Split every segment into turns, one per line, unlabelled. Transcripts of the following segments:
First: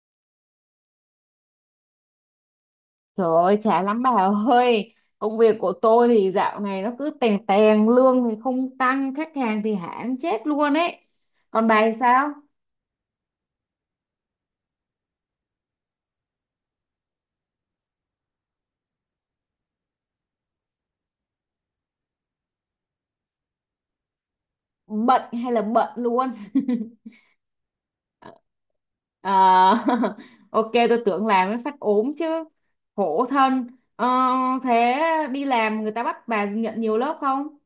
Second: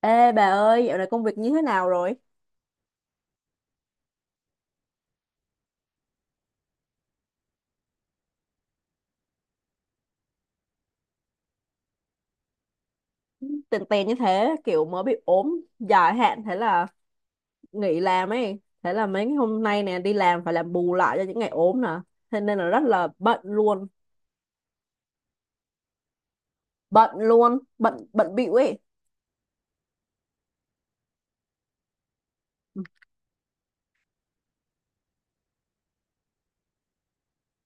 Ê bà ơi, dạo này công việc như thế nào rồi?
Trời ơi, chán lắm bà ơi. Công việc của tôi thì dạo này nó cứ tèn tèn. Lương thì không tăng, khách hàng thì hãm chết luôn ấy. Còn bà thì sao?
Tèn tèn như thế, kiểu mới bị ốm dài hạn, thế là nghỉ làm ấy. Thế là mấy ngày hôm nay nè, đi làm phải làm bù lại cho những ngày ốm nè. Thế nên là rất là bận luôn.
Bận hay là bận luôn?
Bận luôn, bận bận bịu ấy.
Ờ. Ok, tôi tưởng làm mới phát ốm chứ. Khổ thân. Ờ. Thế đi làm người ta bắt bà nhận nhiều lớp không?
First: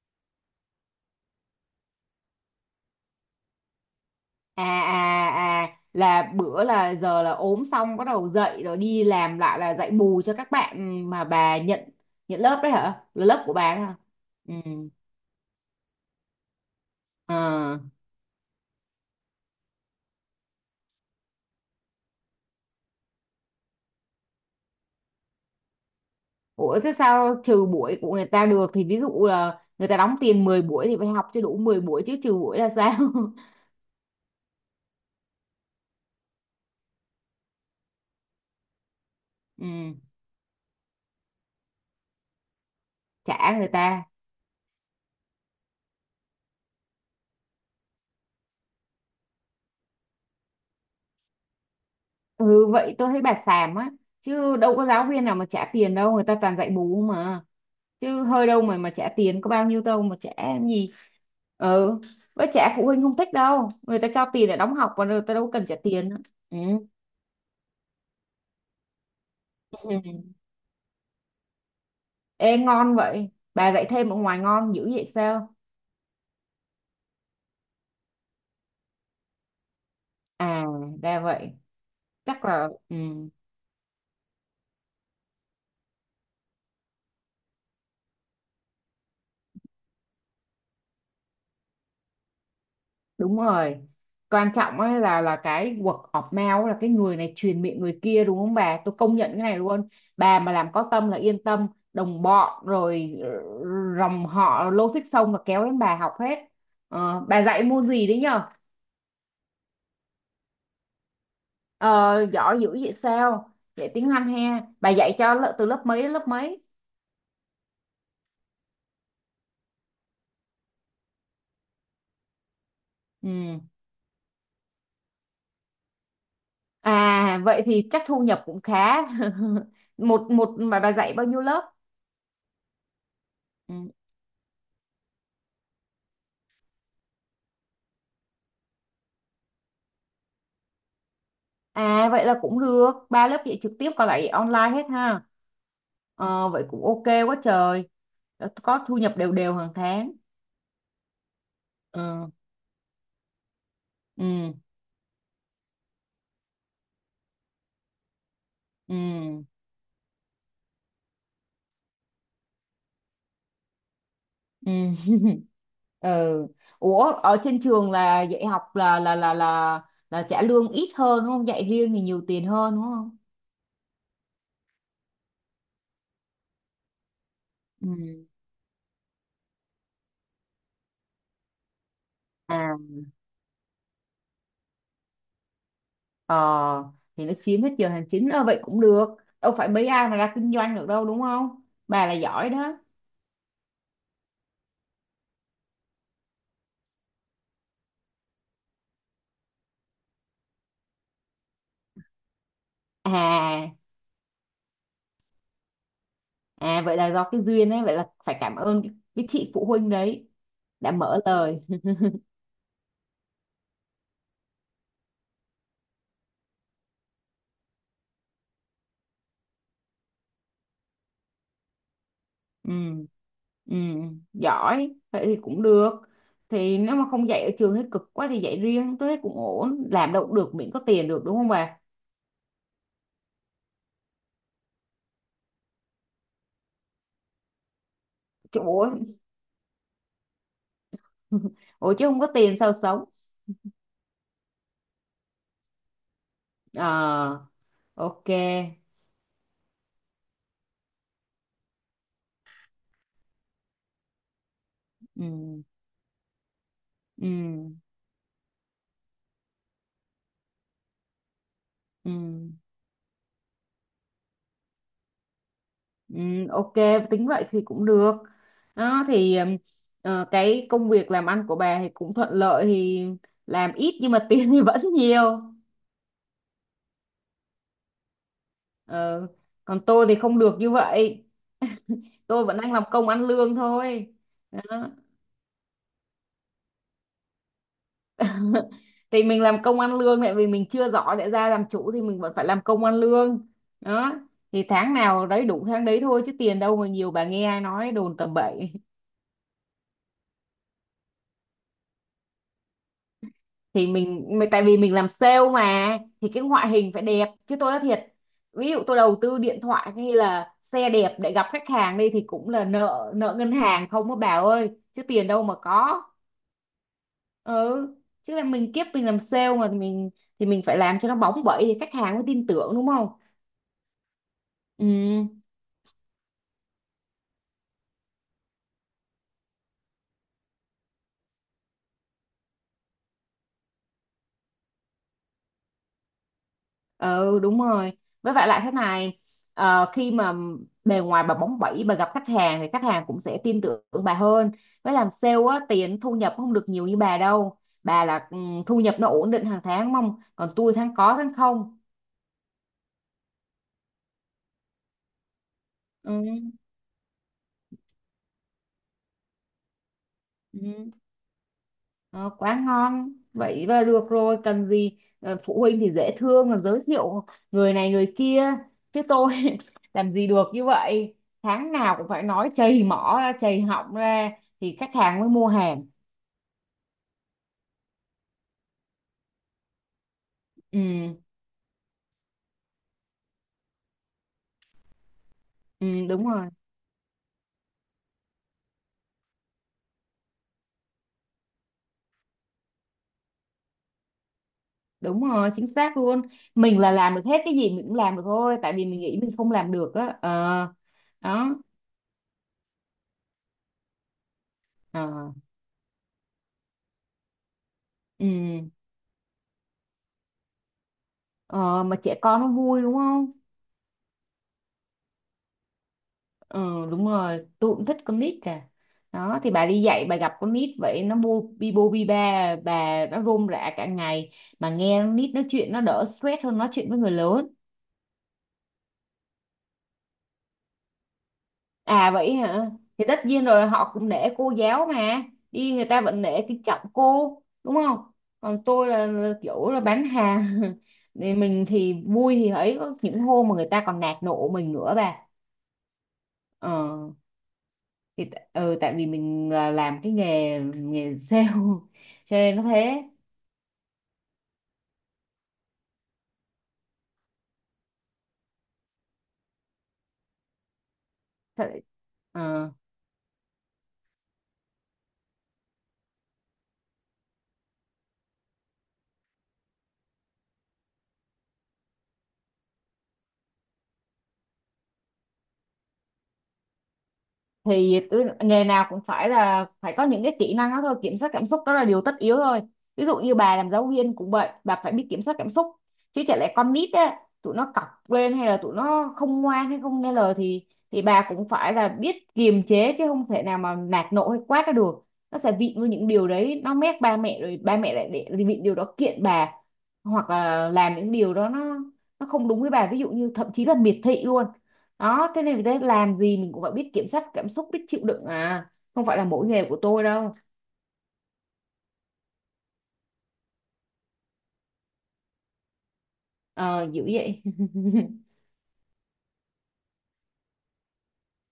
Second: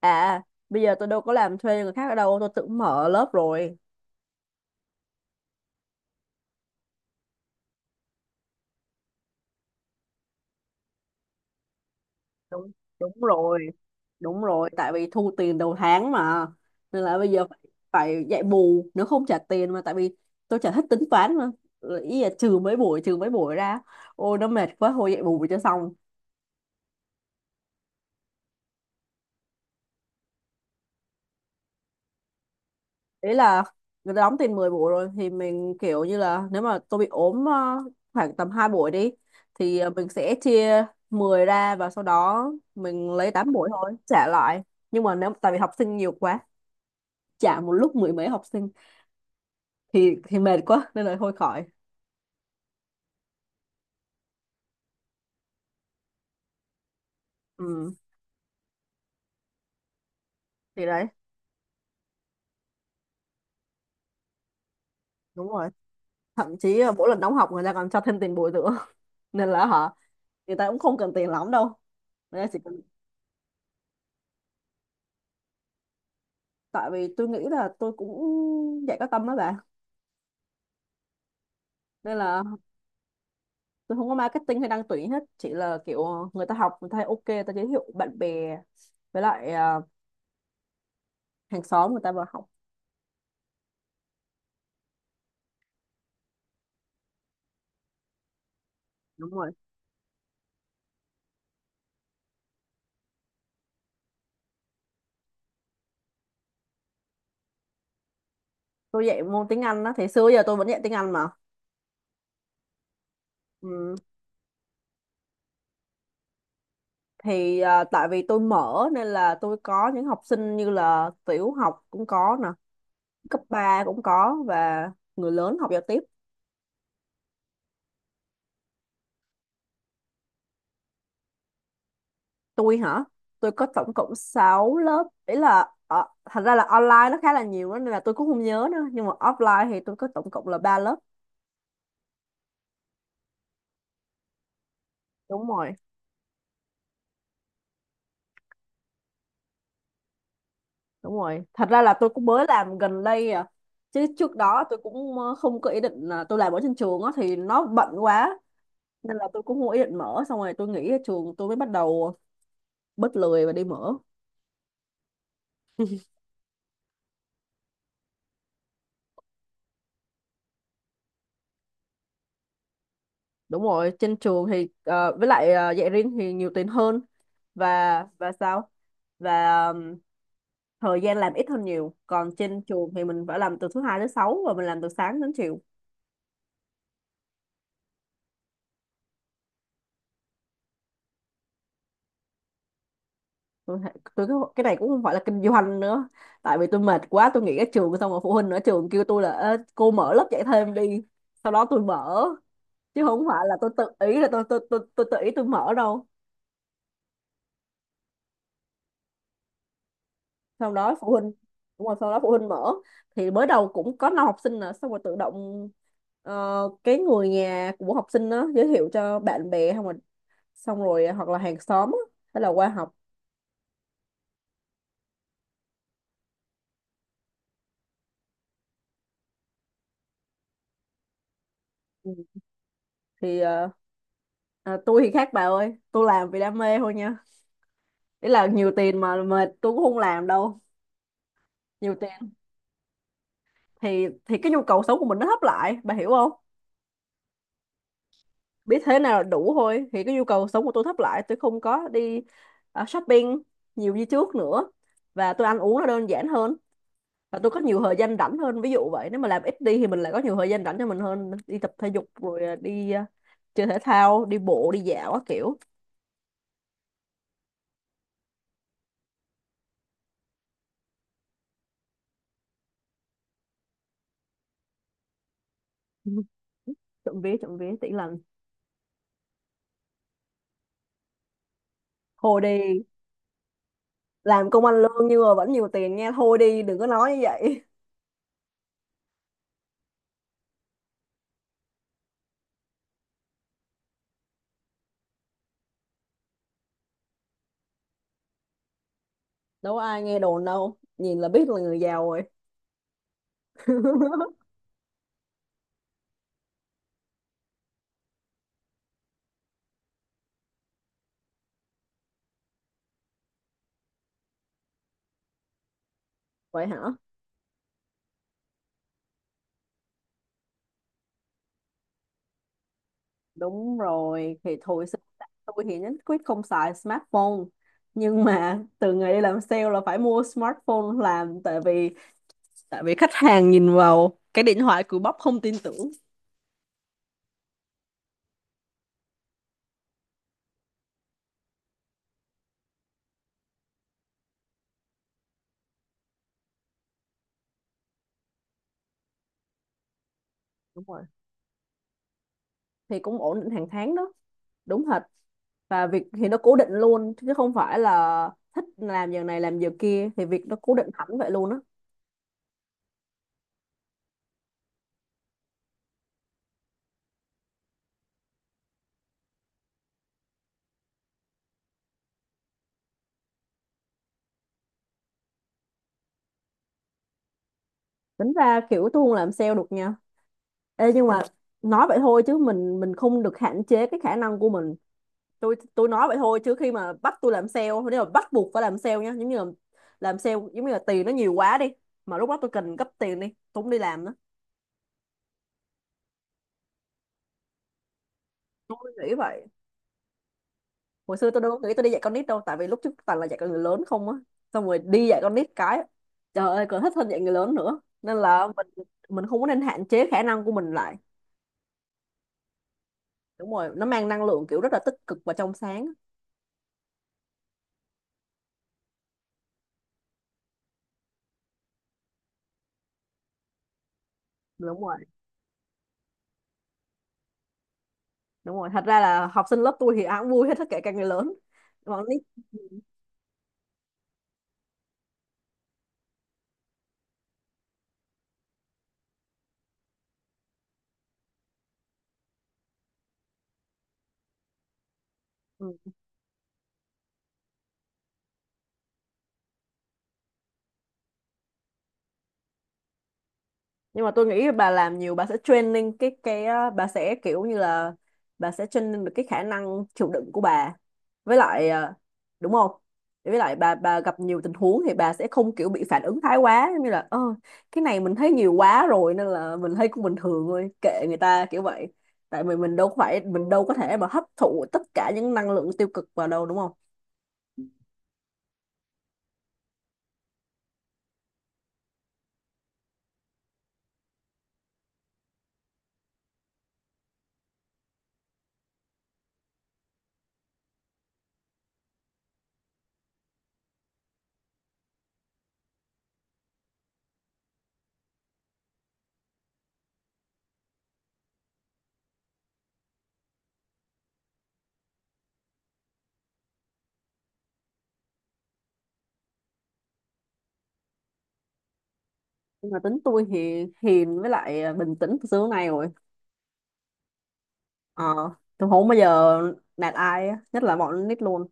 À, bây giờ tôi đâu có làm thuê người khác ở đâu, tôi tự mở lớp rồi.
À, là bữa là giờ là ốm xong bắt đầu dậy rồi đi làm lại là dạy bù cho các bạn mà bà nhận nhận lớp
Đúng.
đấy hả?
Đúng
Là lớp của
rồi.
bà đấy hả?
Đúng
Ừ.
rồi, tại vì thu tiền đầu tháng mà, nên là bây giờ phải,
Ờ.
phải dạy bù nếu không trả tiền, mà tại vì tôi chả thích tính toán mà. Rồi ý là trừ mấy buổi ra, ôi nó mệt quá thôi dạy bù cho xong.
Ủa, thế sao trừ buổi của người ta được? Thì ví dụ là người ta đóng tiền 10 buổi thì phải học cho đủ 10 buổi chứ, trừ buổi là sao?
Ý là người ta đóng tiền 10 buổi rồi thì mình kiểu như là, nếu mà tôi bị ốm khoảng tầm 2 buổi đi, thì
Ừ.
mình sẽ chia 10 ra, và sau đó mình lấy 8
Trả người
buổi thôi
ta.
trả lại. Nhưng mà nếu tại vì học sinh nhiều quá, trả một lúc mười mấy học sinh thì mệt quá, nên là thôi khỏi.
Ừ, vậy tôi thấy bà xàm á. Chứ đâu có giáo viên nào mà trả tiền đâu, người ta toàn dạy bù mà.
Ừ,
Chứ hơi đâu mà trả tiền, có bao nhiêu đâu mà trả làm
thì
gì.
đấy.
Ừ, với trả phụ huynh không thích đâu, người ta cho tiền để đóng học và người ta
Đúng
đâu cần
rồi,
trả tiền nữa.
thậm
Ừ.
chí là mỗi lần đóng học người ta còn cho thêm tiền bồi dưỡng. Nên là hả,
Ừ.
người ta cũng không cần tiền lắm đâu, nên là
Ê,
chỉ cần...
ngon vậy? Bà dạy thêm ở ngoài ngon dữ vậy sao?
Tại vì tôi nghĩ là tôi cũng dạy có tâm đó bà.
À, ra vậy.
Nên là
Chắc là ừ.
tôi không có marketing hay đăng tuyển hết, chỉ là kiểu người ta học người ta thấy ok, người ta giới thiệu bạn bè, với lại hàng xóm người ta vào học.
Đúng rồi, quan trọng ấy là cái word of mouth, là cái người này truyền miệng người kia, đúng không bà, tôi công
Đúng
nhận cái
rồi,
này luôn. Bà mà làm có tâm là yên tâm. Đồng bọn rồi, dòng họ logic xong là kéo đến bà học hết. Ờ, bà dạy môn gì đấy nhờ?
tôi dạy môn tiếng Anh đó, thì xưa giờ tôi vẫn dạy tiếng Anh mà.
Ờ, giỏi dữ vậy sao? Dạy
Ừ.
tiếng Anh ha, bà dạy cho từ lớp mấy đến lớp mấy?
Thì tại vì tôi mở nên là tôi có những học sinh như là tiểu học cũng có nè, cấp
Ừ.
3 cũng có, và người lớn học giao tiếp.
À vậy thì chắc thu nhập cũng khá. một một mà bà dạy bao nhiêu lớp?
Tôi hả? Tôi có
Ừ.
tổng cộng 6 lớp, ý là thành ra là online nó khá là nhiều đó, nên là tôi cũng không nhớ nữa, nhưng mà offline thì tôi có tổng cộng là 3 lớp.
À vậy là cũng được, ba lớp dạy trực tiếp còn lại online hết ha.
Đúng rồi.
Ờ, vậy cũng ok quá trời. Đã có thu nhập đều đều hàng tháng.
Đúng rồi, thật ra là tôi cũng
Ừ,
mới làm gần đây à. Chứ trước
ừ,
đó tôi cũng không có ý định, là tôi làm ở trên trường á thì nó bận quá, nên là
ừ,
tôi cũng không có ý định mở, xong rồi tôi nghỉ ở trường tôi mới bắt đầu bớt lười và đi mở.
ừ. Ừ. Ủa, ở trên trường là dạy học là trả lương ít hơn đúng không? Dạy riêng thì nhiều tiền hơn đúng không?
Đúng rồi, trên trường thì với lại dạy riêng thì nhiều tiền hơn. và
Ừ.
và sao, và thời gian làm ít hơn nhiều, còn trên
À,
trường thì mình phải làm từ thứ hai tới sáu, và mình làm từ sáng đến chiều.
ờ thì nó chiếm hết giờ hành chính. Ờ vậy cũng được. Đâu phải mấy ai mà ra kinh doanh được đâu đúng không? Bà là giỏi đó.
Tôi, tôi cái này cũng không phải là kinh doanh nữa, tại vì tôi mệt quá tôi nghỉ ở trường xong rồi phụ huynh ở trường kêu tôi là "Ê, cô mở lớp dạy thêm đi", sau đó tôi mở, chứ không phải là tôi
À
tự ý là tôi tự ý tôi mở đâu.
à, vậy là do cái duyên ấy, vậy là phải cảm ơn cái chị phụ huynh đấy
Sau
đã
đó phụ
mở
huynh...
lời.
Đúng rồi, sau đó phụ huynh mở, thì mới đầu cũng có năm học sinh nè, xong rồi tự động ờ, cái người nhà của học sinh đó giới thiệu cho bạn bè không rồi, xong rồi hoặc là hàng xóm á, hay là qua
Ừ,
học.
ừ. Giỏi vậy thì cũng được. Thì nếu mà không dạy ở trường thấy cực quá thì dạy riêng tôi thấy cũng ổn, làm đâu cũng được miễn có tiền được đúng không bà?
Ừ. Thì tôi thì khác bà ơi, tôi làm vì đam mê thôi nha, ý là
Chứ
nhiều
ủa.
tiền mà mệt tôi cũng không làm đâu.
Ủa,
Nhiều
chứ không có
tiền
tiền sao sống?
thì cái nhu cầu sống của mình nó hấp lại, bà hiểu không?
Ờ. Ok.
Biết thế nào là đủ thôi, thì cái nhu cầu sống của tôi thấp lại, tôi không có đi shopping nhiều như trước nữa. Và tôi ăn
Ừ.
uống nó đơn giản hơn,
Ừ.
và tôi có nhiều thời gian rảnh hơn, ví dụ vậy. Nếu mà làm ít đi thì mình lại có nhiều thời gian rảnh cho mình hơn, đi tập thể dục
Ừ.
rồi đi chơi thể thao, đi bộ đi dạo các kiểu.
Ừ, ok, tính vậy thì cũng được đó. Thì cái công việc làm ăn của bà thì cũng thuận lợi thì làm ít nhưng mà tiền thì vẫn nhiều.
Trộm vía trộm vía tỷ lần.
Ờ, còn tôi thì không được như vậy,
Thôi
tôi vẫn đang
đi,
làm công ăn lương thôi.
làm công ăn
Đó.
lương nhưng mà vẫn nhiều tiền nghe, thôi đi đừng có nói như vậy.
Thì mình làm công ăn lương tại vì mình chưa giỏi để ra làm chủ thì mình vẫn phải làm công ăn lương đó. Thì tháng nào đấy đủ tháng đấy thôi, chứ tiền đâu mà nhiều, bà nghe ai nói đồn tầm bậy.
Đâu có ai nghe đồn đâu, nhìn là biết là người giàu rồi.
Thì mình mà tại vì mình làm sale mà thì cái ngoại hình phải đẹp chứ, tôi nói thiệt. Ví dụ tôi đầu tư điện thoại hay là xe đẹp để gặp khách hàng đi thì cũng là nợ nợ ngân hàng không á bà ơi, chứ tiền đâu mà có.
Vậy hả?
Ừ, chứ là mình kiếp mình làm sale mà mình thì mình phải làm cho nó bóng bẩy thì khách hàng mới tin tưởng đúng không?
Đúng rồi, thì thôi sinh ra
Ừ.
tôi thì nhất quyết không xài smartphone. Nhưng mà từ ngày đi làm sale là phải mua smartphone làm, tại vì khách hàng nhìn vào cái điện thoại cùi bắp không tin tưởng.
Ừ, đúng rồi. Với lại lại thế này, khi mà bề ngoài bà bóng bẩy bà gặp khách hàng thì khách hàng cũng sẽ tin tưởng bà hơn. Với làm sale á tiền thu nhập không được nhiều như bà đâu. Bà là thu nhập nó ổn định hàng tháng mong, còn tôi
Đúng
tháng
rồi.
có tháng không.
Thì cũng ổn định hàng tháng đó, đúng thật. Và việc thì nó cố
Ừ.
định luôn, chứ không phải là thích làm giờ này làm giờ kia, thì việc nó cố định
Ừ.
hẳn vậy luôn á.
Ờ, quá ngon vậy là được rồi, cần gì. Ờ, phụ huynh thì dễ thương là giới thiệu người này người kia, chứ tôi làm gì được như vậy. Tháng nào cũng phải nói chầy mỏ ra chầy họng ra thì khách hàng mới mua hàng.
Tính ra kiểu tôi không làm sale được nha. Ê, nhưng
Ừ,
mà nói vậy thôi chứ mình không được hạn chế cái khả năng của mình. Tôi nói
ừ,
vậy
đúng
thôi,
rồi,
chứ khi mà bắt tôi làm sale, nếu mà bắt buộc phải làm sale nhá, giống như là làm sale giống như là tiền nó nhiều quá đi, mà lúc đó tôi cần gấp tiền đi, tôi không đi làm nữa.
đúng rồi, chính xác luôn. Mình là làm được hết, cái gì mình cũng làm được thôi, tại
Tôi
vì mình
nghĩ
nghĩ mình
vậy.
không làm được á. Ờ.
Hồi xưa tôi
Đó.
đâu có nghĩ tôi đi dạy con nít đâu, tại vì lúc trước toàn là dạy con người lớn không á, xong rồi đi dạy
Ờ.
con nít cái, trời ơi, còn thích hơn dạy người lớn nữa, nên là
Ừ.
mình không có nên hạn chế khả năng của mình lại.
Ờ mà trẻ con nó vui đúng không?
Đúng rồi, nó mang năng lượng kiểu rất là tích cực và trong sáng.
Ừ, đúng rồi, tôi cũng thích con nít cả. Đó thì bà đi dạy bà gặp con nít vậy nó bu bi bô bi ba bà, nó rôm rả cả ngày. Mà
Đúng
nghe
rồi.
con nít nói chuyện nó đỡ stress hơn nói chuyện với người lớn.
Đúng rồi, thật ra là học sinh lớp tôi thì ai cũng vui hết, tất cả các người lớn còn
À vậy
nít.
hả? Thì tất nhiên rồi, họ cũng nể cô giáo mà. Đi người ta vẫn nể kính trọng cô, đúng không? Còn tôi là kiểu là bán hàng. Thì mình thì vui thì ấy, có những hôm mà người ta còn nạt nộ mình nữa bà.
Ừ.
Ờ, thì ừ, tại vì mình là làm cái nghề nghề sale cho nên nó thế.
Nhưng mà tôi nghĩ bà làm nhiều bà sẽ training cái á, bà sẽ kiểu như là bà sẽ training được cái khả năng chịu đựng của bà, với lại
Thật-
đúng không,
ờ.
với lại bà gặp nhiều tình huống thì bà sẽ không kiểu bị phản ứng thái quá, giống như là "ơ, cái này mình thấy nhiều quá rồi nên là mình thấy cũng bình thường thôi, kệ người ta kiểu vậy", tại vì mình đâu phải, mình đâu có thể mà hấp thụ tất cả những năng lượng tiêu cực vào đâu, đúng không?
Thì tôi nghề nào cũng phải là phải có những cái kỹ năng đó thôi, kiểm soát cảm xúc đó là điều tất yếu thôi. Ví dụ như bà làm giáo viên cũng vậy, bà phải biết kiểm soát cảm xúc chứ, chả lẽ con nít á, tụi nó cọc lên hay là tụi nó không ngoan hay không nghe lời thì bà cũng phải là biết kiềm chế, chứ không thể nào mà nạt nộ hay quát ra được. Nó sẽ vịn với những điều đấy, nó mét ba mẹ rồi ba mẹ lại để vịn điều đó kiện bà, hoặc là làm những điều đó nó không đúng với bà, ví dụ như thậm chí là miệt thị luôn. Đó thế nên đấy, làm gì mình cũng phải biết kiểm soát cảm xúc, biết chịu đựng à, không phải là mỗi nghề của tôi đâu.
Nhưng mà tính tôi thì hiền, với lại bình tĩnh từ xưa đến nay rồi.
Ờ dữ vậy.
Ờ, tôi không bao giờ nạt ai á, nhất là bọn con nít luôn.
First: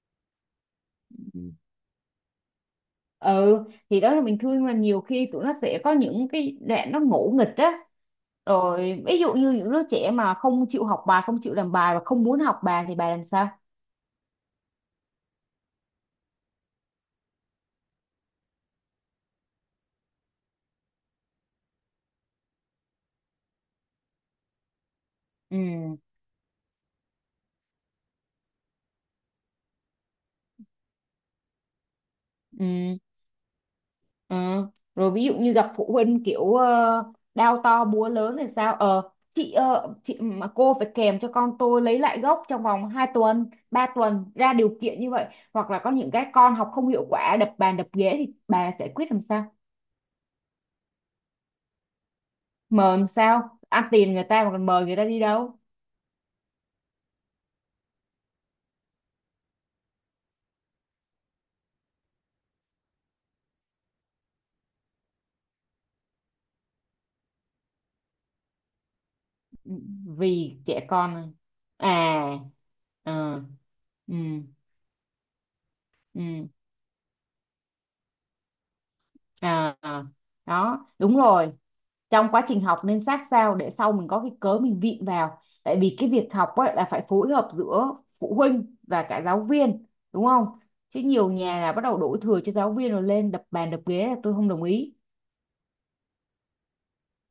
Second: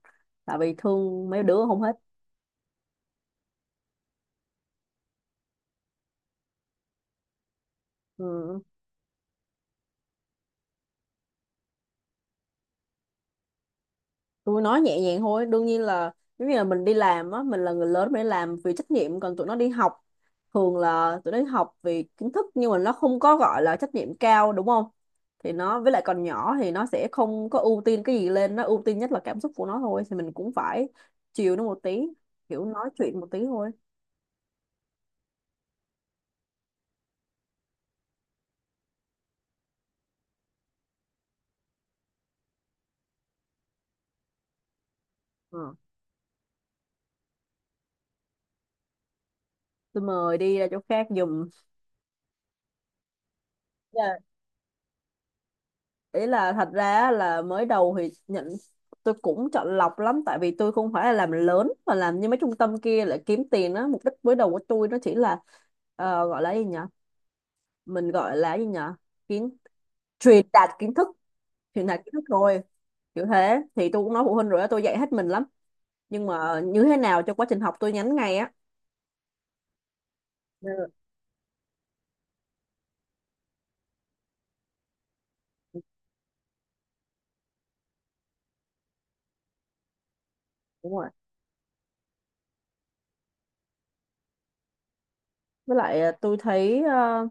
Tại vì thương mấy đứa không hết.
Ừ, thì đó là mình thương mà nhiều khi tụi nó sẽ có những cái đoạn nó ngỗ nghịch á.
Ừ.
Rồi ví dụ như những đứa trẻ mà không chịu học bài, không chịu làm bài và không muốn học bài thì bà làm sao?
Tôi nói nhẹ nhàng thôi, đương nhiên là giống như là mình đi làm á, mình là người lớn mình đi làm vì trách nhiệm, còn tụi nó đi học, thường là tụi nó đi học vì kiến thức, nhưng mà nó không có gọi là trách nhiệm cao, đúng không? Thì
Ừ.
nó với lại còn nhỏ thì nó sẽ không có ưu tiên cái gì lên, nó ưu tiên nhất là cảm xúc của nó thôi, thì mình cũng phải chiều nó một tí, kiểu nói
Ừ.
chuyện một tí thôi.
Ừ. Rồi ví dụ như gặp phụ huynh kiểu đao to búa lớn thì sao? Ờ, chị mà cô phải kèm cho con tôi lấy lại gốc trong vòng 2 tuần, 3 tuần ra điều kiện như vậy,
Ờ.
hoặc là có những cái con học không hiệu quả đập bàn đập ghế thì bà giải quyết làm sao?
Tôi mời đi ra chỗ khác giùm.
Mời làm sao? Ăn tiền
Dạ.
người ta mà còn mời người ta đi đâu?
Ý là thật ra là mới đầu thì nhận, tôi cũng chọn lọc lắm, tại vì tôi không phải là làm lớn mà làm như mấy trung tâm kia lại kiếm tiền á, mục đích mới đầu của tôi nó chỉ là gọi là gì nhở mình gọi là gì nhở, kiến
Ừ.
truyền
Vì
đạt
trẻ
kiến thức,
con này.
truyền đạt kiến thức
À.
thôi. Kiểu
Ờ.
thế thì tôi cũng
Ừ.
nói phụ huynh rồi á, tôi dạy hết mình lắm, nhưng
Ừ.
mà như thế nào cho quá trình học tôi nhắn ngay á.
À. À. Đó
Ừ,
đúng rồi. Trong quá trình học nên sát sao để sau mình có cái cớ mình vịn vào, tại vì cái việc học ấy là phải phối hợp giữa phụ huynh và cả giáo viên đúng không?
đúng
Chứ
rồi,
nhiều nhà là bắt đầu đổ thừa cho giáo viên rồi lên đập bàn đập ghế là tôi không đồng ý.
với lại tôi thấy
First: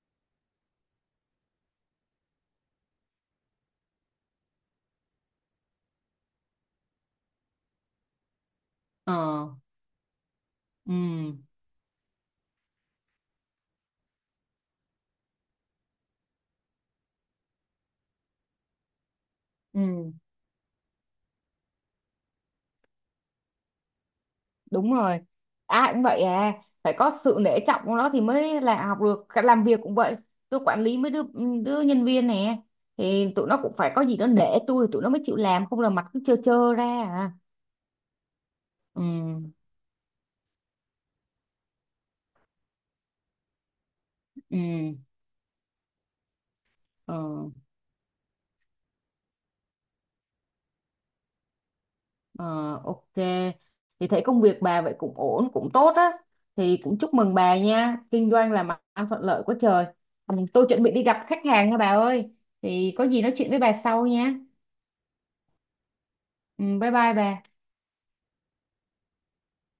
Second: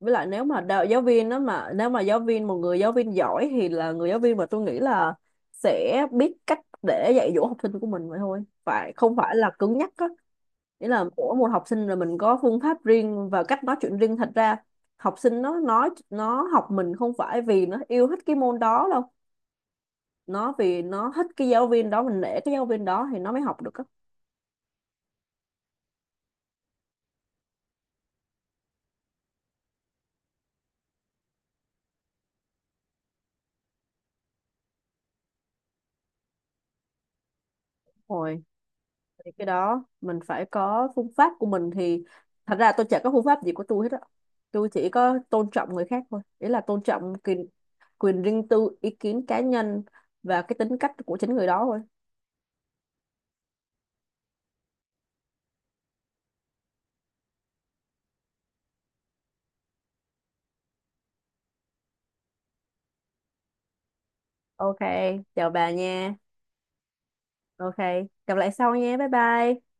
với lại nếu mà đạo giáo viên đó, mà nếu mà giáo viên, một người giáo viên giỏi thì là người giáo viên mà tôi nghĩ là sẽ biết cách để dạy dỗ học sinh của mình vậy thôi, phải
Ờ.
không phải là cứng nhắc á, nghĩa
Ừ.
là mỗi một học sinh là mình có phương pháp riêng và cách nói chuyện riêng. Thật ra học sinh nó nói nó học mình không phải vì nó yêu thích cái môn đó đâu,
Ừ,
nó vì nó thích cái giáo viên đó, mình nể cái giáo viên đó thì nó mới học được.
đúng rồi, ai cũng vậy à, phải có sự nể trọng của nó thì mới là học được. Cả làm việc cũng vậy, tôi quản lý mấy đứa đứa nhân viên nè thì tụi nó cũng phải có gì đó nể tôi tụi nó mới chịu làm, không là mặt cứ trơ trơ ra à.
Á,
Ừ.
thì cái đó mình phải có phương pháp của mình thì... Thật ra tôi chả có phương pháp gì của tôi hết á,
Ừ.
tôi chỉ có tôn trọng người khác thôi, ý là tôn trọng quyền
Ờ,
quyền riêng tư, ý kiến cá nhân, và cái tính cách của chính người đó thôi.
ờ, ok. Thì thấy công việc bà vậy cũng ổn, cũng tốt á. Thì cũng chúc mừng bà nha. Kinh doanh là mặt ăn thuận lợi quá trời. Ừ, tôi chuẩn bị đi gặp khách hàng nha bà ơi. Thì có gì nói chuyện với bà sau nha.
Ok, chào bà nha.
Ừ, bye bye bà.
Ok, gặp lại sau nha, bye bye.